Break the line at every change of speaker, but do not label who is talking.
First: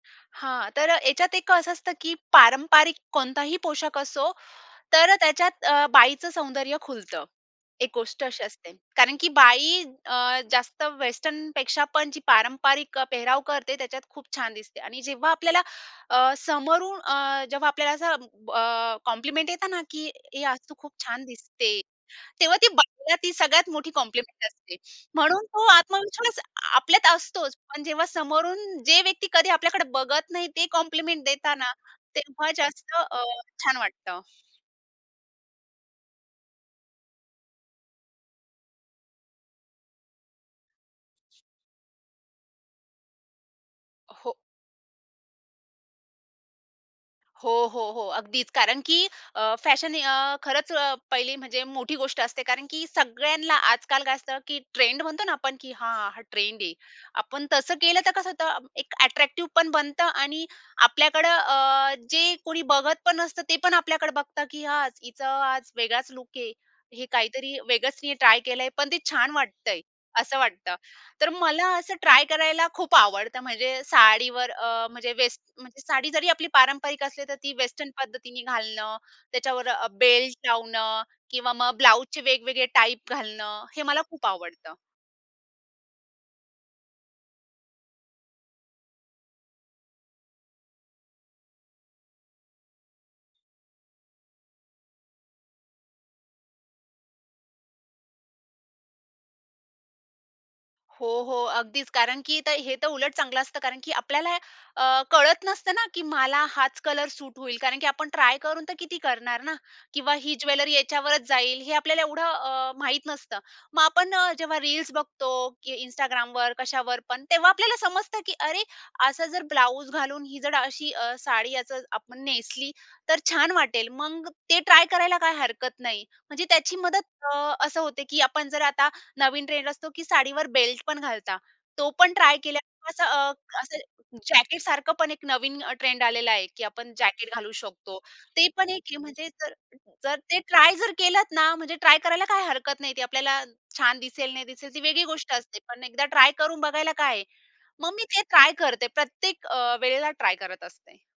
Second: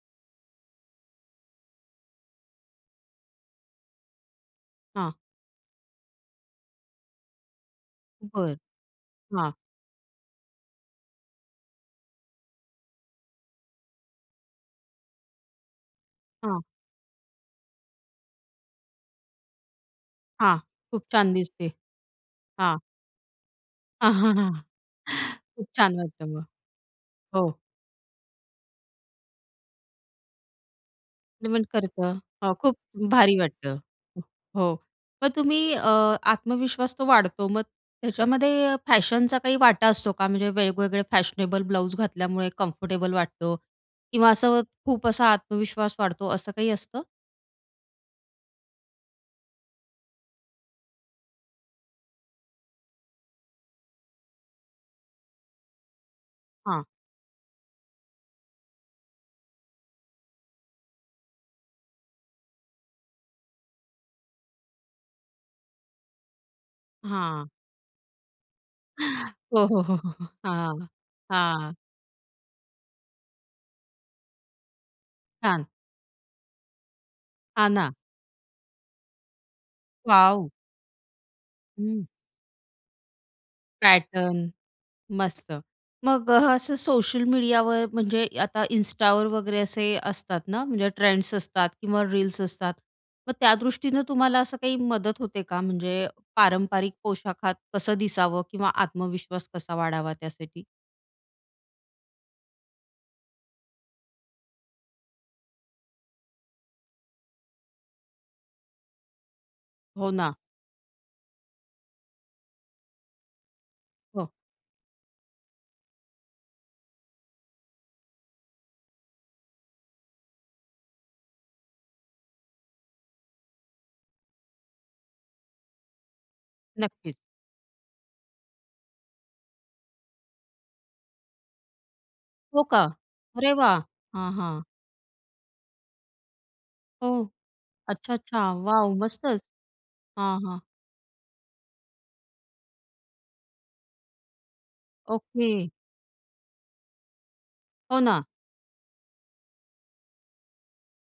हां, तर अ, ह्याच्यात एक असं असतं की पारंपारिक कोणताही पोशाख असो,
हां.
तर त्याच्यात अ, बाईचं सौंदर्य खुलतं. एक गोष्ट अशी
बरं,
असते. कारण की
हां.
बाई अ, जास्त वेस्टर्नपेक्षा पण जी पारंपरिक अ, पेहराव करते, त्याच्यात खूप छान दिसते आणि जेव्हा आपल्याला अ,
हां.
समोरून अ, जेव्हा आपल्याला असं ब अ, कॉम्प्लिमेंट येत ना की, "ए
हां,
आज तू खूप
खूप
छान
छान दिसते,
दिसते." तेव्हा ती
हां.
बाईला ती सगळ्यात मोठी कॉम्प्लिमेंट असते. म्हणून तो
खूप छान वाटतं
आत्मविश्वास
मग.
आपल्यात
हो.
असतोच. पण जेव्हा समोरून जे व्यक्ती कधी आपल्याकडे बघत नाही. ते कॉम्प्लिमेंट देतात
कॉम्प्लिमेंट
ना,
करतं,
तेव्हा
हां, खूप
जास्त अ,
भारी
छान
वाटतं.
वाटतं.
हो, मग तुम्ही अ, आत्मविश्वास तो वाढतो. मग त्याच्यामध्ये अ, फॅशनचा काही वाटा असतो का? म्हणजे वेगवेगळे फॅशनेबल ब्लाउज घातल्यामुळे कम्फर्टेबल वाटतो किंवा
हो.
असं खूप असा आत्मविश्वास वाढतो, असं काही असतं?
हो, हो, हो, अगदीच कारण की अ, फॅशन अ, खरंच अ, पहिली म्हणजे मोठी गोष्ट असते कारण की सगळ्यांना आजकाल काय असतं की ट्रेंड म्हणतो ना आपण, की हां, हा ट्रेंड आहे.
हां.
आपण तसं केलं तर कसं होतं एक अ‍ॅट्रॅक्टिव्ह पण बनतं आणि आपल्याकडं अ, जे कोणी बघत पण नसतं. ते पण आपल्याकडे बघतं की, "आज हिचं आज वेगळाच लूक आहे. हे
हां.
काहीतरी वेगळंच तिने ट्राय केलं आहे. पण ते छान
हो,
वाटतंय"
हो, हो, हो, हो,
असं वाटतं.
हां,
तर मला
हां.
असं ट्राय करायला खूप आवडतं. म्हणजे साडीवर अ, म्हणजे वेस्ट
छान.
म्हणजे साडी जरी आपली पारंपरिक असली तर ती
हा
वेस्टर्न
ना.
पद्धतीने घालणं. त्याच्यावर अ, बेल्ट
वाव!
लावणं किंवा मग
हं.
ब्लाउजचे वेगवेगळे टाइप घालणं, हे मला खूप
पॅटर्न
आवडतं.
मस्त. मग अ, असं सोशल मीडियावर म्हणजे आता Instaवर वगैरे असे असतात ना, म्हणजे ट्रेंड्स असतात किंवा रील्स असतात. मग त्यादृष्टीनं तुम्हाला असं काही मदत होते का म्हणजे पारंपरिक पोशाखात कसं दिसावं किंवा आत्मविश्वास कसा वाढावा त्यासाठी?
हो, हो. अगदीच कारण की तर हे तर उलट चांगलं असतं. कारण की आपल्याला अ, कळत नसतं ना, की मला हाच कलर सूट होईल. कारण की आपण ट्राय करून तर किती करणार ना?
हो
किंवा
ना.
ही ज्वेलरी याच्यावरच जाईल. हे आपल्याला एवढं अ, माहीत नसतं. मग आपण
हो.
अ, जेव्हा रील्स बघतो की Instagramवर, कशावर पण. तेव्हा आपल्याला समजतं की अरे असा जर ब्लाउज घालून ही जर अशी अ, साडी याचं आपण नेसली, तर छान वाटेल. मग ते ट्राय करायला काही हरकत नाही. म्हणजे त्याची मदत
नक्कीच.
अ, असं होते की आपण जर आता नवीन ट्रेंड असतो की साडीवर बेल्ट पण घालता. तो पण ट्राय केल्या
हो का?
असं
अरे
असं
वाह! हां,
जॅकेट
हां.
सारखं पण एक नवीन अ, ट्रेंड आलेला आहे की आपण
हो,
जॅकेट घालू शकतो.
अच्छा,
ते
अच्छा.
पण एक
वाव!
आहे. म्हणजे
मस्तच.
जर जर
हां,
ते
हां.
ट्राय जर केलत ना? म्हणजे ट्राय करायला काही हरकत नाही. ती आपल्याला छान दिसेल, नाही दिसेल ती वेगळी गोष्ट असते.
ओके.
पण एकदा ट्राय करून बघायला काय आहे? मग
हो
मी ते
ना.
ट्राय करते प्रत्येक अ, वेळेला ट्राय करत असते.